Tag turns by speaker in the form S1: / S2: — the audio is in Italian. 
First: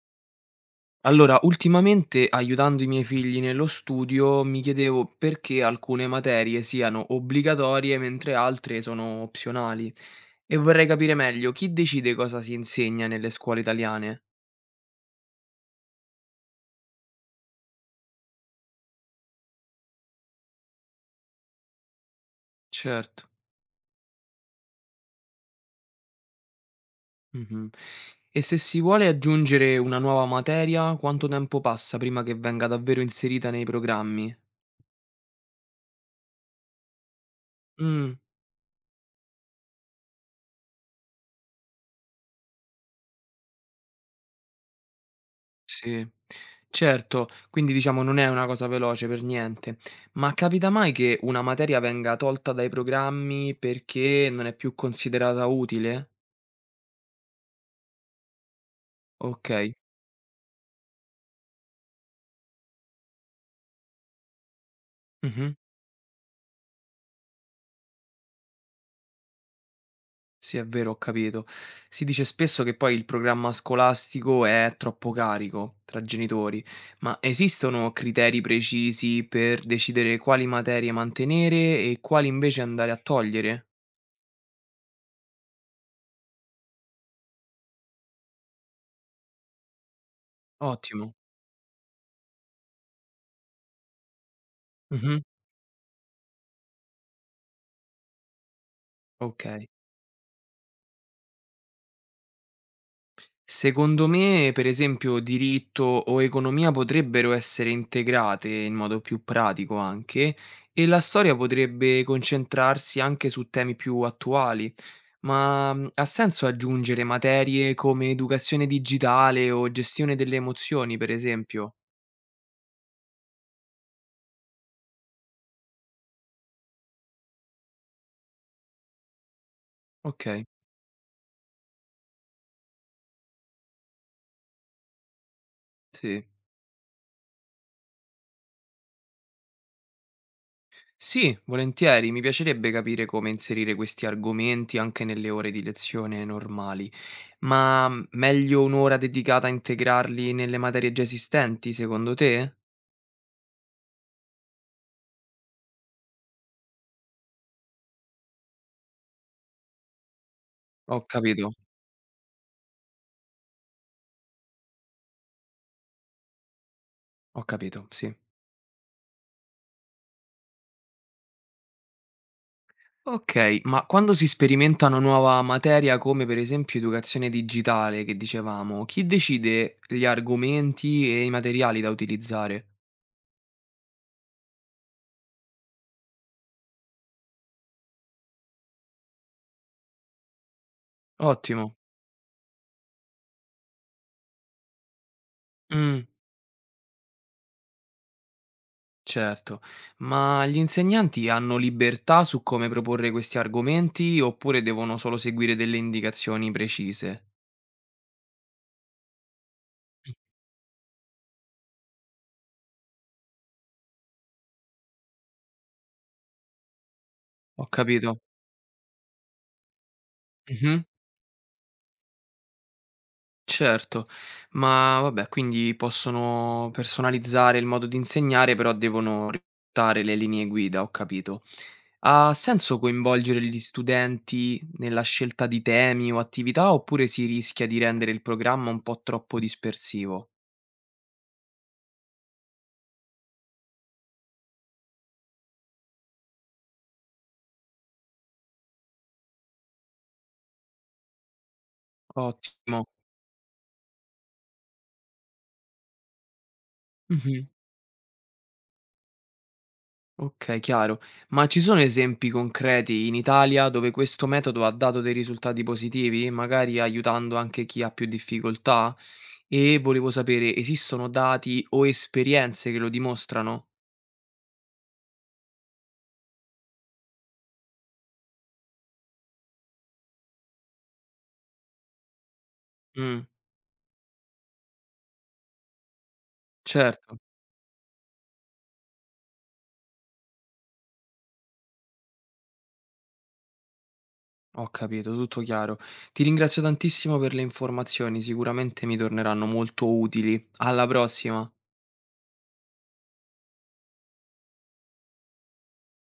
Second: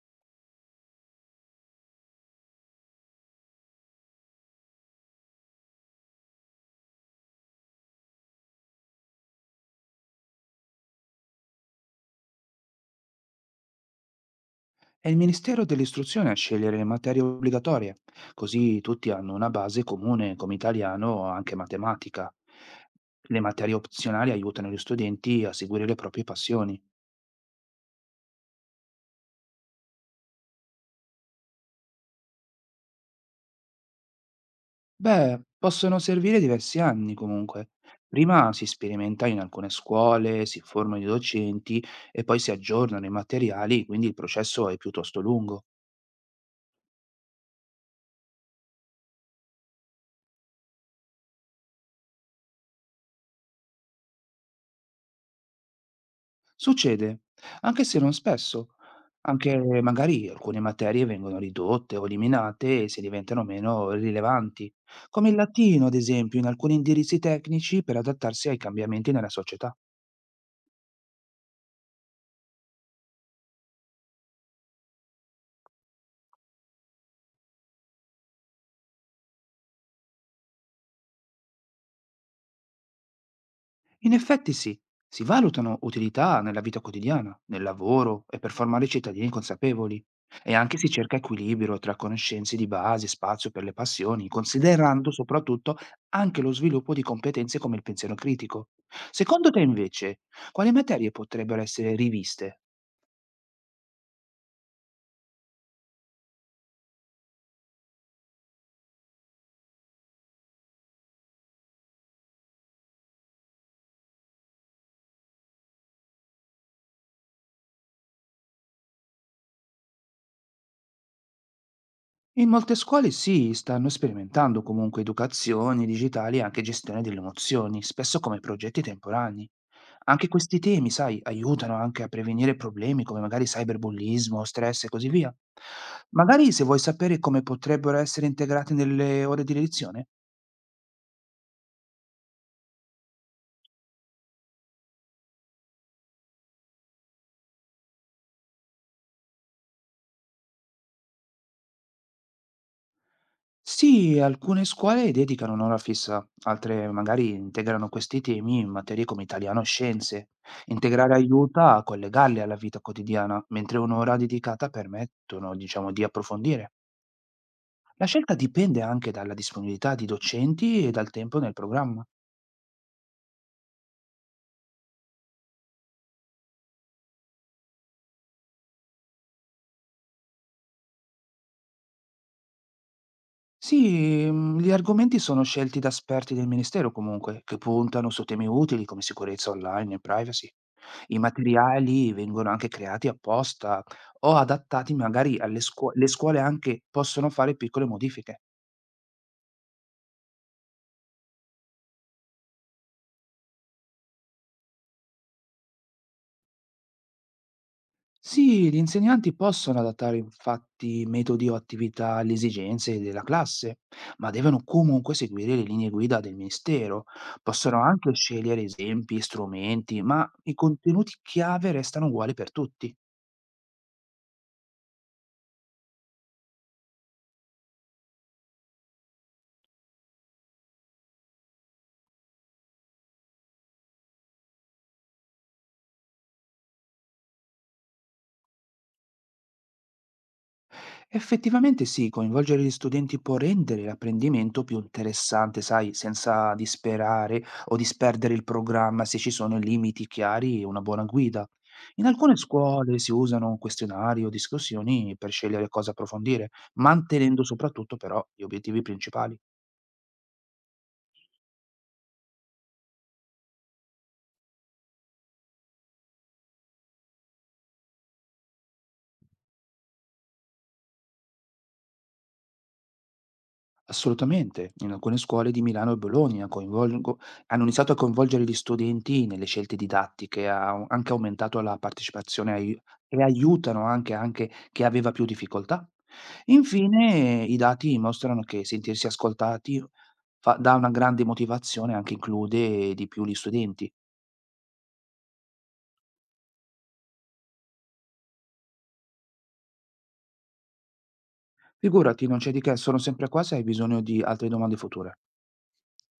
S1: Allora, ultimamente aiutando i miei figli nello studio, mi chiedevo perché alcune materie siano obbligatorie mentre altre sono opzionali e vorrei capire meglio chi decide cosa si insegna nelle scuole italiane.
S2: È il Ministero dell'Istruzione a scegliere le materie obbligatorie, così tutti hanno una base comune come italiano o anche matematica.
S1: Certo.
S2: Le materie opzionali aiutano gli studenti a seguire le proprie passioni.
S1: Mhm. E se si vuole aggiungere una nuova materia, quanto tempo passa prima che venga davvero inserita nei programmi?
S2: Beh, possono servire diversi anni comunque.
S1: Mm.
S2: Prima si sperimenta in alcune scuole, si formano i docenti e poi si aggiornano i materiali, quindi il processo è piuttosto lungo.
S1: Sì, certo, quindi diciamo non è una cosa veloce per niente. Ma capita mai che una materia venga tolta dai programmi perché non è più considerata utile?
S2: Succede, anche se non spesso. Anche
S1: Okay.
S2: magari alcune materie vengono ridotte o eliminate se diventano meno rilevanti, come il
S1: Mh-mh.
S2: latino, ad esempio, in alcuni indirizzi tecnici per adattarsi ai cambiamenti nella società.
S1: Sì, è vero, ho capito. Si dice spesso che poi il programma scolastico è troppo carico tra genitori, ma esistono criteri precisi per decidere quali materie mantenere e quali invece andare a togliere?
S2: In effetti sì, si valutano utilità nella vita quotidiana, nel lavoro e per formare cittadini consapevoli. E anche si
S1: Ottimo.
S2: cerca equilibrio tra conoscenze di base e spazio per le passioni, considerando
S1: Mh-mh.
S2: soprattutto anche lo sviluppo di competenze come il pensiero critico. Secondo te
S1: Okay.
S2: invece, quali materie potrebbero essere riviste?
S1: Secondo me, per esempio, diritto o economia potrebbero essere integrate in modo più pratico anche, e la storia potrebbe concentrarsi anche su temi più attuali, ma ha senso aggiungere materie come educazione digitale o gestione delle emozioni, per esempio?
S2: In molte scuole sì, stanno sperimentando comunque educazioni digitali e anche gestione delle emozioni, spesso come progetti temporanei. Anche
S1: Ok,
S2: questi temi, sai, aiutano anche a prevenire problemi come magari cyberbullismo, stress e così via.
S1: sì.
S2: Magari se vuoi sapere come potrebbero essere integrati nelle ore di lezione.
S1: Sì, volentieri, mi piacerebbe capire come inserire questi argomenti anche nelle ore di lezione normali. Meglio un'ora dedicata a integrarli nelle materie già esistenti, secondo te?
S2: Sì, alcune scuole dedicano un'ora fissa, altre magari integrano questi temi in materie come italiano o scienze.
S1: Ho
S2: Integrare
S1: capito,
S2: aiuta a collegarli alla vita quotidiana, mentre un'ora dedicata permettono, diciamo, di approfondire.
S1: ho capito,
S2: La
S1: sì.
S2: scelta dipende anche dalla disponibilità di docenti e dal tempo nel programma.
S1: Okay, ma quando si sperimenta una nuova materia, come per esempio educazione digitale che dicevamo, chi decide gli argomenti e i materiali da utilizzare?
S2: Sì, gli argomenti sono scelti da esperti del Ministero comunque, che puntano su temi utili come sicurezza online e privacy. I
S1: Ottimo.
S2: materiali vengono anche creati apposta o adattati magari alle scuo
S1: Mh,
S2: le scuole anche possono fare piccole modifiche.
S1: certo. Ma gli insegnanti hanno libertà su come proporre questi argomenti oppure devono solo seguire delle indicazioni precise?
S2: Sì, gli insegnanti possono
S1: Mh,
S2: adattare infatti metodi o attività alle esigenze della classe, ma devono comunque seguire le linee guida del Ministero.
S1: ho
S2: Possono anche
S1: capito.
S2: scegliere esempi e strumenti, ma i
S1: Mh-mh.
S2: contenuti chiave restano uguali per tutti.
S1: Certo, ma vabbè, quindi possono personalizzare il modo di insegnare, però devono rispettare le linee guida, ho capito. Ha senso coinvolgere gli studenti nella scelta di temi o attività, oppure si rischia di rendere il programma un po' troppo dispersivo?
S2: Effettivamente sì, coinvolgere gli studenti può rendere l'apprendimento più interessante, sai, senza disperare o disperdere il programma se ci sono limiti chiari e una buona guida. In alcune
S1: Ottimo.
S2: scuole si usano questionari o discussioni per scegliere cosa approfondire, mantenendo
S1: Mhm.
S2: soprattutto però gli obiettivi principali.
S1: Ok, chiaro. Ma ci sono esempi concreti in Italia dove questo metodo ha dato dei risultati positivi, magari aiutando anche chi ha più difficoltà? E volevo sapere, esistono dati o esperienze che lo dimostrano?
S2: Assolutamente. In alcune scuole di Milano e Bologna hanno iniziato a coinvolgere gli studenti nelle scelte didattiche, ha anche aumentato la partecipazione e
S1: Mh,
S2: aiutano anche, anche chi aveva più difficoltà.
S1: certo,
S2: Infine, i dati mostrano che sentirsi ascoltati dà una grande motivazione, anche include di più gli studenti.
S1: ho capito, tutto chiaro. Ti ringrazio tantissimo per le informazioni, sicuramente mi torneranno molto utili. Alla prossima.
S2: Figurati, non c'è di che, sono sempre qua se hai bisogno di altre domande future.